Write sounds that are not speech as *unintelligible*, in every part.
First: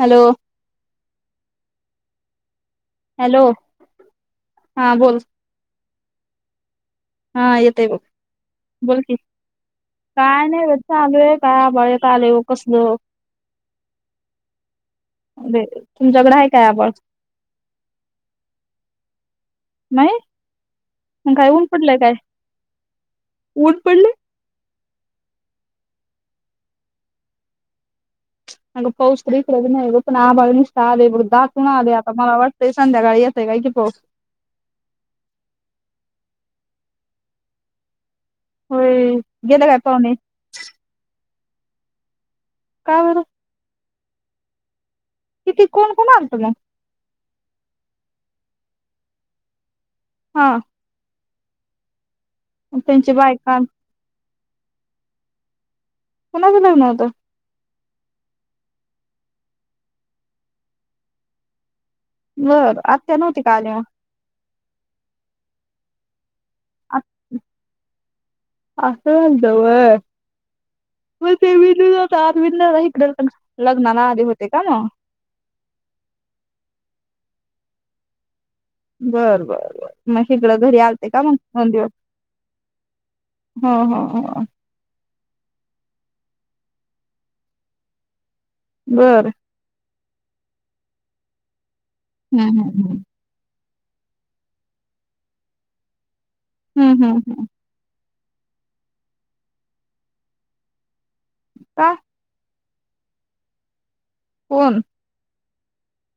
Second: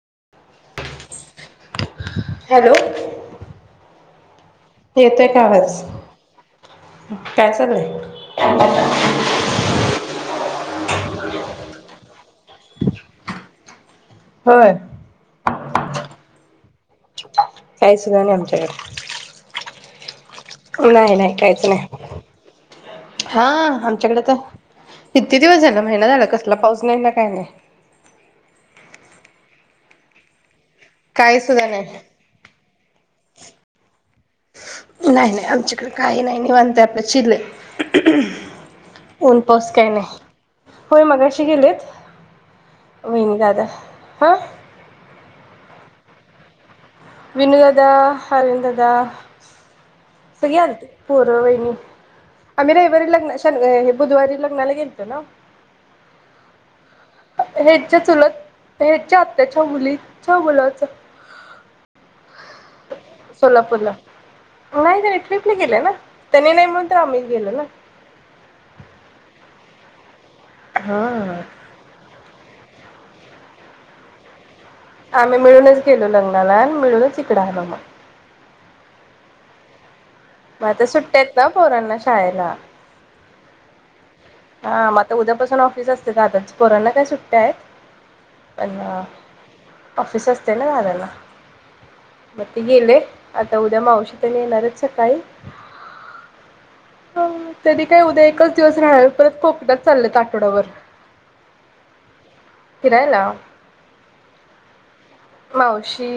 Hello *inaudible* hello hello हा बोल येतोय का आवाज हा काय चाललंय येतय बघ बोलकी काय नाय बघ चालूय का आभाळ एक *unintelligible* कसलं होय तुमच्याकडे आहे काय आबाळ काही सुद्धा नव्हतं नाही नाही मग नाही काय काहीच ऊन पडलंय काय नाही हा ऊन पडलंय आमच्याकडे तर किती दिवस झालं महिना झाला, कसला पाऊस नाही ना काय नाही. अग पाऊस तर इकडबी नाय ग पण आभाळ नुस आता आलंय बघ काही सुद्धा दाटून नाही आलय मला वाटतं ते संध्याकाळी येतंय काय कि पाऊस नाही नाही आमच्याकडे काही नाही निवांताय आपलं चिलय होय ऊन गेले पाऊस काय पाहुणे नाय होय मगाशी ती गेलेत का बरं वाहिनी दादा हा किती कोण कोण आलतं मग? विनू दादा, हरील दादा सगळे हा आणते पोरं, वैनी आम्ही रविवारी त्यांची लग्न, बायका शनगइ बुधवारी लग्न लग्नाला गेलत न्हव कुणाच लग्न होतं? हेंच्या चुलत, हेंच्या आत्याच्या मुलीच्या मुलाचं बर आत्या नव्हत्या का आल्या नई ग, एकटे एकली गेल्या ना? त्यांनी नाही म्हणून तर आम्ही गेलो ना. न्हव. मग हा. काय विणूला ताप तुम्हीं अन दादा हीकडं लग्नाला आले होते का मग? आम्ही मिळूनच गेलो लग्नाला आणि मिळूनच इकडं आलो मग. बर बर बर. म हिकड मग घरी आता आल्ते सुट्ट्या का मग आहेत ना दोन दिवस, पोरांना ह ह. हां मग आता उद्यापासून ऑफिस असतय दादाचं, पोरांना काय सुट्या आहेत. बर *unintelligible* ऑफिस असतय ना दादाला मग हम्म ते हम्म गेले हम्म आता उद्या मावशी तेन येणार आहेत सकाळी हम्म हम्म हम्म. तेनी काय उद्या एकच दिवस राहणार, परत कोकणात चाललेत आठवडाभर. का? फिरायला. कोन? मावशी,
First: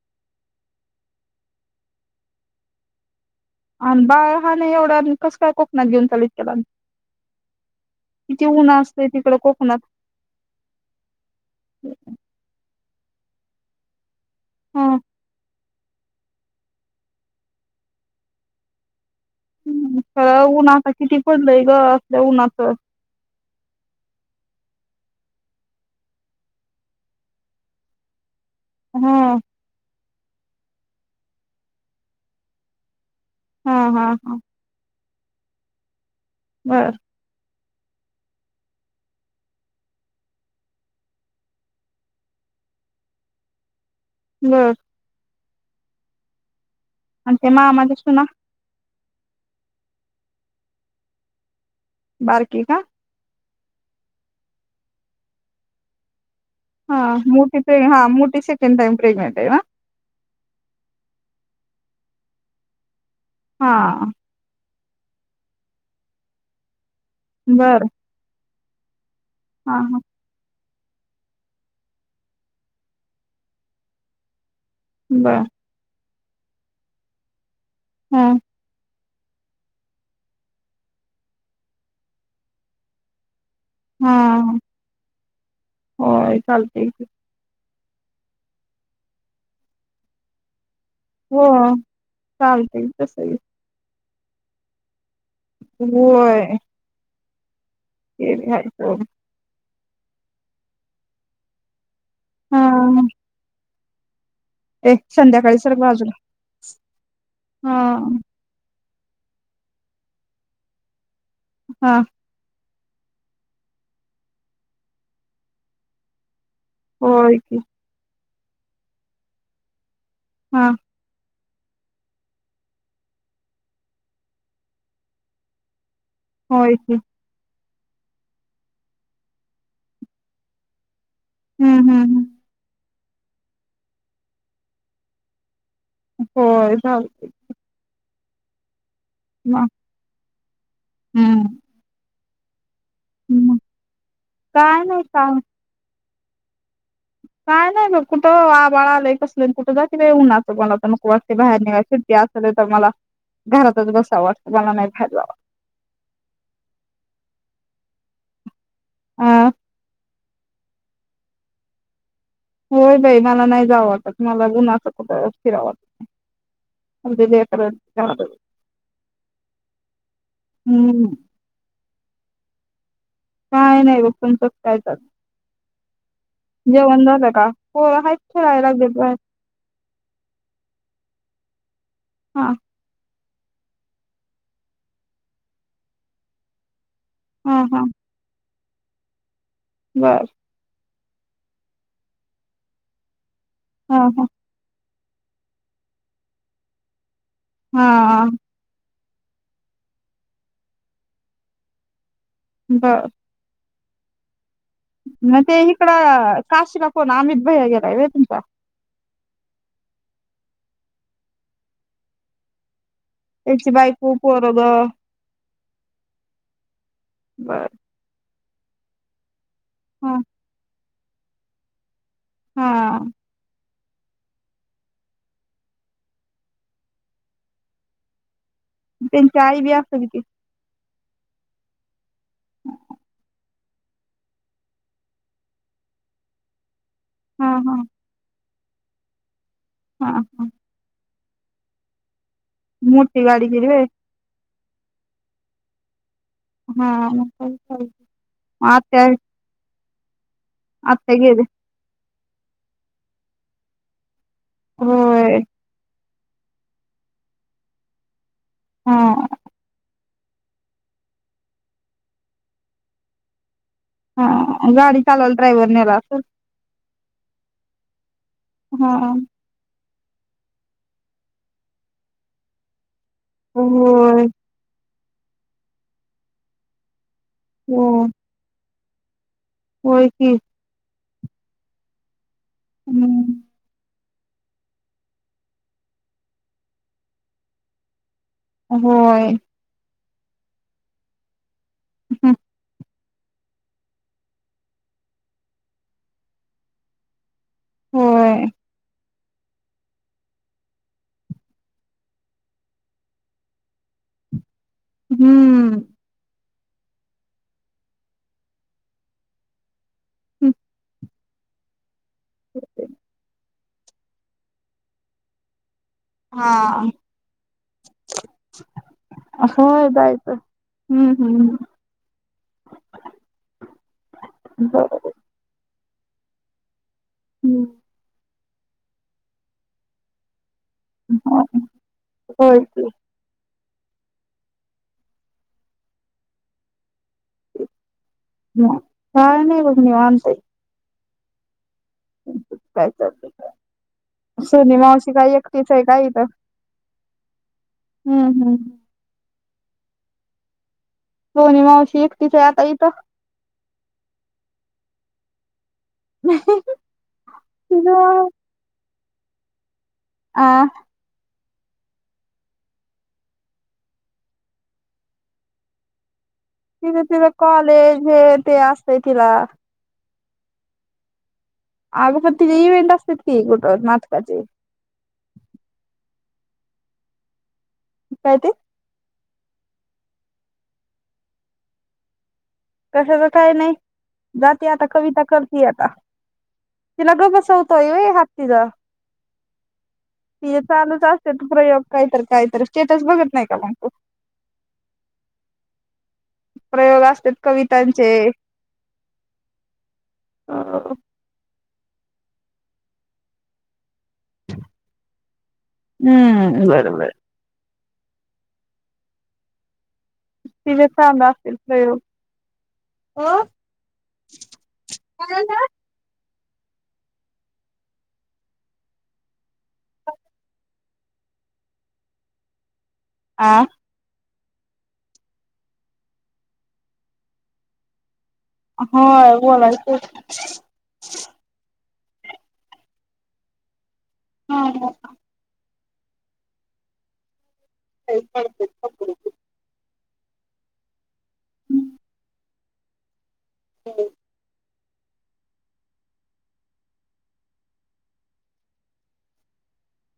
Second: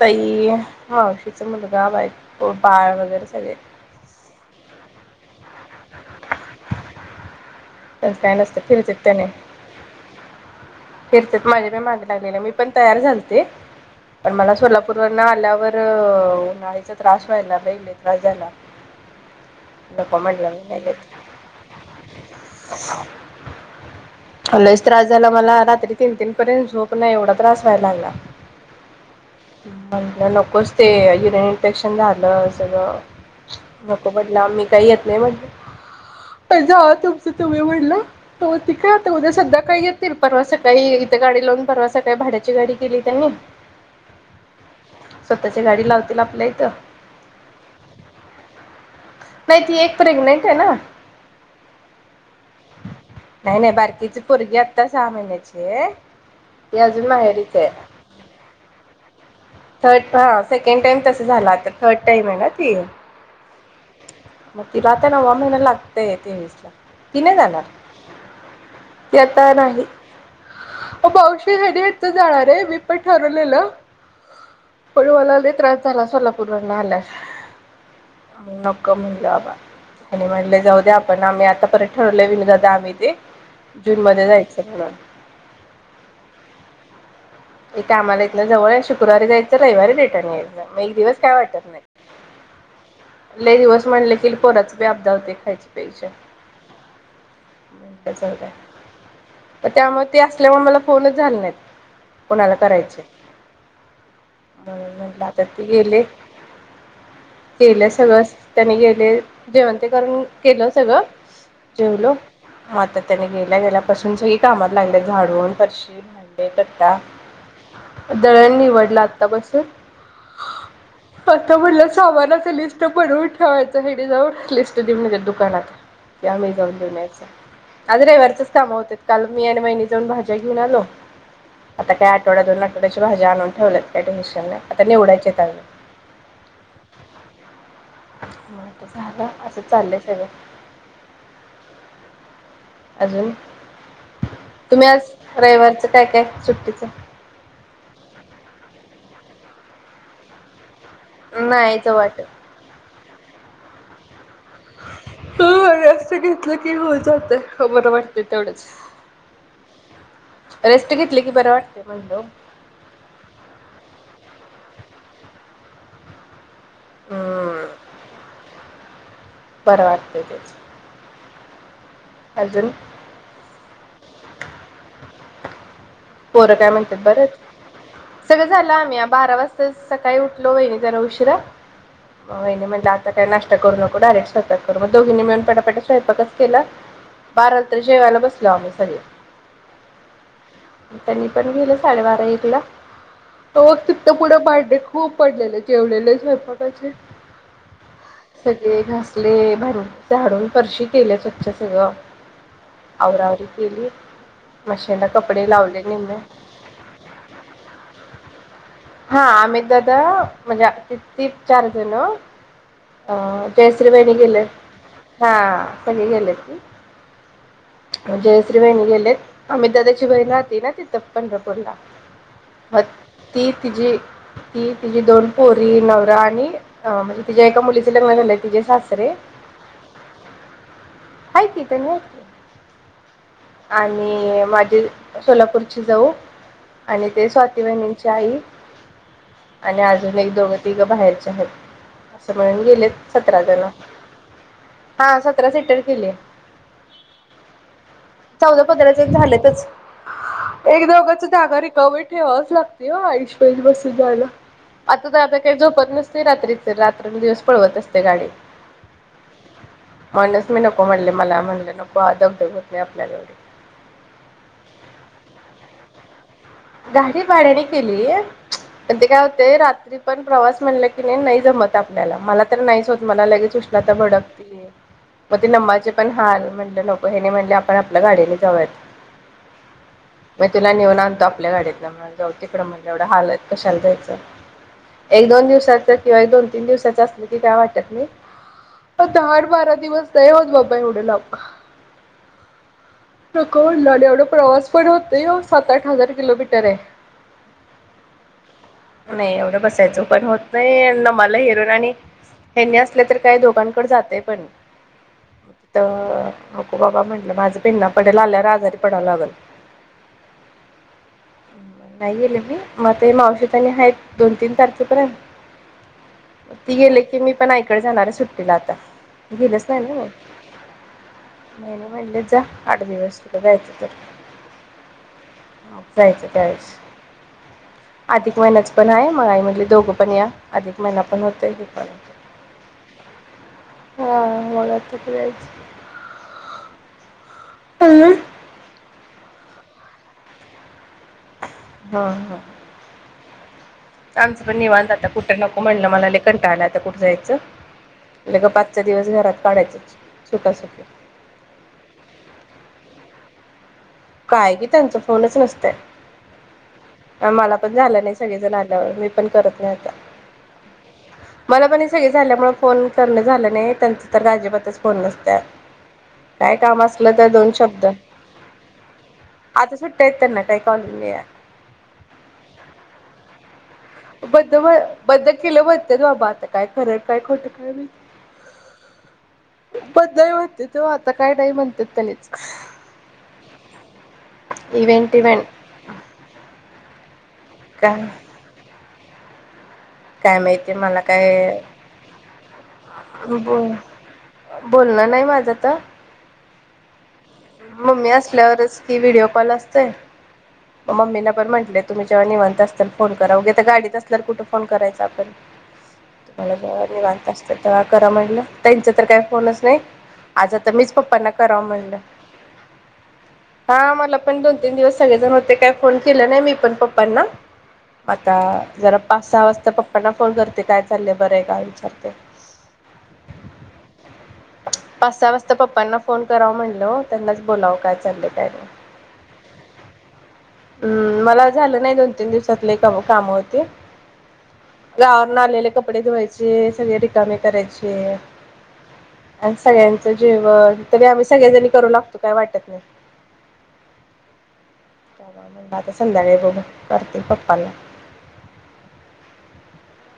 तई, मावशीचा मुलगा, बायको, बाळ वगैरे सगळे. आणि बाळ लहान आहे एवढा, आणि कस काय कोक *unintelligible* तस काय नसतय फिरतेत त्यानी. कोकणात फिरतेत माझ्या पण माग लागलेल्या मी पण तयार झालते. पण मला ह सोलापूर वरन आल्यावर.... तर उन्हाळीचा त्रास व्हायला बई, लई त्रास झाला. हम्म. नको खर म्हटलं मी ऊन नाही आता घेत. किती पडलय ग असल्या उन्ह उन्हाच लईच त्रास झाला मला रात्री तीन तीन पर्यंत झोप नाही एवढा त्रास व्हायला लागला. हम्म म्हणल नकोच ते युरन इन्फेक्शन झाल हा सगळ हा नको हा म्हटलं आम्ही काय येत नाही म्हटलं पर बर जावा तुम मी म्हटल तोवर ती काय आता उद्या संध्याकाळी येतील परवा सकाळी इथ गाडी लावून परवा सकाळी भाड्याची गाडी केली त्यांनी हम् *unintelligible* स्वतःची गाडी लावतील आपल्या इथं आणि ते मामा दिसतो ना नाय ती एक प्रेग्नेंट येन. बार की का नाय नाय बारकीची पोरगी आता सहा महिन्याचीये हा मोठी ताई हा मोठी सेकंड टाइम प्रेग्नेंट आहे ना थर्ड हा सेकंड टाइम तस झाल आता थर्ड टाइम आहे ना ती हा तिला आता नववा महिना लागतय तेवीसला ती नाय जाणार बर येता हा नाही हा म मावशी *unintelligible* इथ जाणारये मी पण ठरवलेल होय मला बर लई त्रास झाला सोलापुरला तु दुरन आलास हा ह नको म्हटलं! बाबा आणि म्हटले जाऊ द्या आपण आम्ही आता परत ठरवले जाऊ दे ना जून मध्ये हा जायचचं पुढं होय चालतंय की ते कामाला इथंन जवळ आहेत शुक्रवारी जायचं रविवारी रिटर्न यायचं. म एक दिवस काय हो वाटत नाय चालतय तसही लय दिवस म्हटलं तीन पोराचं लय अपदा होते खायची प्यायची होय जाऊ तेच द्या घ्यायचं त्यामुळे ते असल्यामुळे मला फोनच झाले नाहीत. कोणाला हा करायचय ए म्ह म्हटलं आता संध्याकाळी ते सरक गेले बाजूला हा केल सगळंच त्यांनी गेल. ते जेवण ते करून केल सगळ हा जेवलो म आता त्याने गेल्या गेल्यापासून सगळी कामात लागलेत झाडू परशी भांडे *unintelligible* होय की दळण निवडला आत्ता बसून हा आता म्हटलं सामानाच लिस्ट बनवून ठेवायचं हयांनी ना लिस्ट देवून येतात दुकानात ते आम्ही होय जाऊन की देवून याच आज रविवारच काम होत्यात काल मी आणि वहिनी जाऊन भाज्या घेऊन आलो हम्म आता हम्म काय हम्म आठवडा दो एकदा ची भाज्या आणून ठेवलंत काय टेंशन नाय आता निवडायच्यात अजून होय *inaudible* ह झालं असं मग चाललंय सगळं हम्म अजून मग काय तुम्ही नाही आज काम रयवारच काय काय सुट्टीचं काय नाही बग, कुठं आभाळ आलय कसलं कुठं जाती बाय उन्हाचं तानाच मग वाटतंय बाहेर निघाय नाहीयचं सुट्टी वाटत. असली तर मला घरातच बसाव वाटतं. मला नाही बाहेर जावं होय असं घेतल की होऊन जातय हा बरोबर ते तेवढंच हा रेस्ट घेतली की बरं वाटतयं म्हणलो. होय बाई मला नाही जाव वाटत मला उन्हाच कुठ फिराव वाटत नाय उद्या हम्म लेकराच चालू बरं वाटतंय तेच. हूं हूं अजून काय नाही ग *unintelligible* काय चालू पोरं काय म्हणतात बरंच पोरं आहेत सगळं खेळायला झालं, लागलेत आम्ही बाहेर बारा वाजता सकाळी उठलो वहिनी जरा उशिरा मग हा वहिनी म्हनत्यात. आता काय नाष्टा करू नको डायरेक्ट स्वयंपाक कर मग दोघीनी मिळून पटापटा स्वयंपाकच केला हा बाराला तर हा जेवायला बसलो आम्ही *inaudible* बर त्यांनी पण गेले साडेबारा एक ला *unintelligible* हा तित पुढे भांडे खूप पडलेले जेवलेले स्वयंपाकाचे हा ले बाहेरून झाडून फरशी केल्या स्वच्छ सगळं बर आवरा आवरी केली. मशीनला कपडे लावले. निम्मे. तिकडं काशीला कोण अमित भैय्या गेलाय होय तुमचा? हा अमित दादा म्हणजे त-ती चार जण अ त्याची जयश्री वहिनी बायको गेलेत पोरग हा. सगळी गेलेती. बर म्हणजे त्रिवेणी गेलेत. अमित दादा ची हा बहिण राहते ना ति चल पंढरपूरला. हा भक्तीत तिची ती, तिची दोन पोरी, नवरा आणि अ म्हणजे तिच्या एका मुलीच लग्न व्हाय आलंय. त्यांची आई बी असल की, हाय की त्यांनी हाईत की, हम ह आणि माझी सोलापूरची जाऊ आणि ते हा स्वाती हा बहिणींची आई आणि हा अजून एक हा दोघं तिघं बाहेर चाय देऊ का सगळे *unintelligible* गेलेत मोठी सतरा गाडी जण गेली व्हय हा सतरा सीटर केलीय हा काय चालू? चौदा पंधरा आत्या जण झालेतच एक आत्या दोघाच गेले जागा रिकामीत ठेवावच लागते ओ आईसपैस बसून जायला. आता दादा होय काय झोपत नस ते रात्रीच र रात्रंदिवस पळवत असते गाडी हा म्हणूनच मी नको म्हणले मला म्हणलं नको वा दगदग होते आपल्याला एवढी हा गाडी चालवायला ड्रायव्हर नेला असल गाडी भाड्याने केलीय हा पण ते काय होतय रात्री पण प्रवास म्हणलं की नाय नाही जमत आपल्याला मला तर नाहीच होत मला लगेच उष्णता होय भडकती पण ते नमाचे पण हाल म्हणलं न हेनी म्हणटले आपण हो आपल्या गाडीने जाऊयात. होय की मी तीला नेऊन आण आपल्या गाडीतला *unintelligible* जाऊ तिकडं म्हणलं, एवढं हम्म हालत कशाले जायच? एक-दोन दिवसाचं किंवा एक, दोन-तीन दिवसाचं असलं की काय वाटत नाही. अं होय दहा आठ बारा दिवस *unintelligible* होत बाबा एवढ्या लांब *unintelligible* नको म्हणलं आणि एवढा प्रवास पण होत नाही ओ सात-आठ हजार किलोमीटरेय होय नाय एवढं बसायचं पण होत नाहीये न मला *unintelligible* हेन्नी असलं तर काय दोघांकडं जातंय पण *inaudible* त हम्म नको बाबा म्हणलं माझं पेंढा पडेल, आल्यावर आजारी पडावं लागंल नाय गेले मी मग ते मावशी त्यानी हायेत दोन-तीन तारखेपर्यंत हा ती गेले की मी पण ऐक ते जाणारच सुट्टीला आता गेलेच नाय होय न्हवं जायचं हम्म हम्म हेनी म्हणलेत जा आठ दिवस तुला जायचं बर तर. जायचं त्यावेळेस हम्म अधिक महिन्याचं पण हाय मग आई म्हणली दोघं पण या अधिक महिना पण होतंय, हे पण होय की होतंय हां मन थकलयंच काय नाय बघ निवांत आहे हा हा काय चालतंय का? आमचं पण निवांत आता कुठं नको म्हणलं काय मला लई इथं कंटाळ आलाय आता कुठं जायचं? हम्म लगा हम्म पाच दिवस घरात काढायचंच सुखा सुख मोहनी मावशी एकटीच आहे आता इथं. काय की त्यांचं फोनंच नसतंय. आम्हाला पण तिला झालं नाय सगळेजण आल्यावर मी पण करत नाही आता आ मला पण हे सगळे झाल्यामुळे फोन करणं झालं नाही त्यांच तर आजिबातच फोन नसत्या तिथ तिथ कॉलेज हे ते अस ये तिर्रा ते त्यांना काय कॉल मिया अगं पण तिचे इव्हेंट असतात की कुठं नाटकाचे बंद बंद केलं म्हणत्यात बाबा त काय खरं काय खोटं काय माहित काय ते पण नही म्हणते तो आता काय नाही म्हणतात त्यालेच कशाच काय नाही जाते आता इव्हेंट कविता इव्हेंट करतीय आता तिला गब बस चवतोय काय वे हात तिचा काय तिचे माहिती मला चालूच असतात काय प्रयोग काहीतर काहीतर स्टेटस बघत ब नाही का मग तू बोलणं नाही माझं त प्रयोग असत्यात मम्मी असल्यावरच कि व्हिडिओ कॉल् असतंय. हम्म मम्मीला बरं नाही. म्हटले तुम्ही जेव्हा निवांत असताल फोन् करा उगे गाडीत असता तर कुठं फोन करायचा आपण तुम्हाला जेव्हा बरोबर निवांत असताल हा करा म्हटलं ताईंचा तर काय फोनच नाही. आज आता तिचे मीच चालू पप्पांना असतील कराव म्हणलं प्रयोग हा मला पण दोन तीन दिवस सगळेजण होते. फोन केला नाही मी पण पप्पांना आता जरा पाच सहा वाजता पप्पांना फोन करते काय चाललंय बर आहे का विचारते. आ पाच सहा वाजता पप्पांना फोन कराव म्हणल त्यांनाच बोलावं काय चाललय हा व्हय बोलायचं होत नाही. हम्म मला झालं नाही दोन तीन दिवसात लय का काम होती. गावावरन आलेले कपडे धुवायचे सगळे रिकामे करायचीय् सगळ्यांचं जेवण तरी आम्ही सगळ सगळ्याजणी करू लागतो काय वाटत नाय *inaudible* *unintelligible* मग् म्हंटल आता संध्याकाळी बघू करते पप्पाना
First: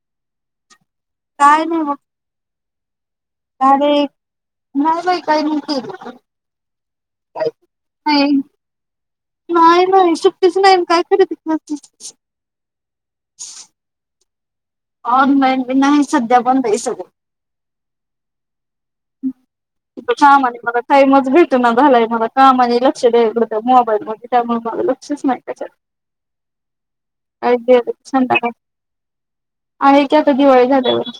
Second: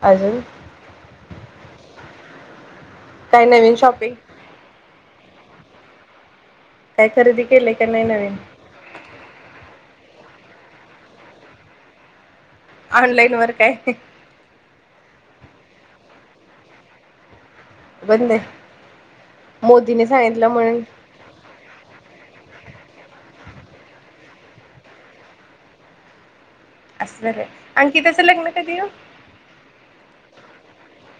अजून काय नव्ह! काय नवीन अरे शॉपिंग नाही बाई काही मी केले काय खरेदी केलंय का नाही नवीन नाही नाही सुट्टीच नाही काय आणि खरेदी करतीस ऑनलाईन वर काय ऑनलाईन बी नाही सध्या पण पैसे *unintelligible* बंद आहे मोदीने इथं सांगितलं कामाने मला म्हणून टाइमच भेटना झालाय मला कामानी *unintelligible* मोबाईल मध्ये त्यामुळे माझ लक्षच नाही त्याच्याकड असं झालंय. आई गेली अंकिताचं शान टाकाय लग्न कधी ओ? आहे की आता दिवाळी झाल्यावर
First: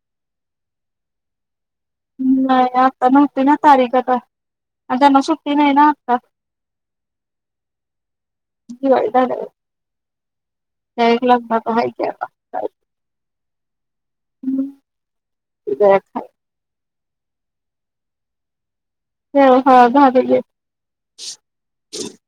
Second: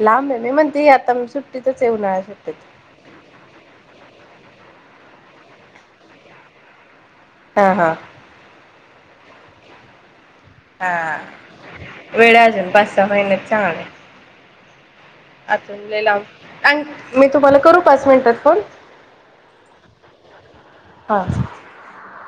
लांब आहे मी म्हणते आता सुट नाही आता नव्हती ना तारीख त्यांना आता सुट्टी नाही ना आता हा हा दिवाळी झाल्यावर त्या हा एक लग्नात आहे की आता वेळ अजून पाच सहा महिनेच चांगलं आहे अजून लई लांब *unintelligible* मी तुम्हाला करू पाच मिनिटात फोन ह हा हा *unintelligible*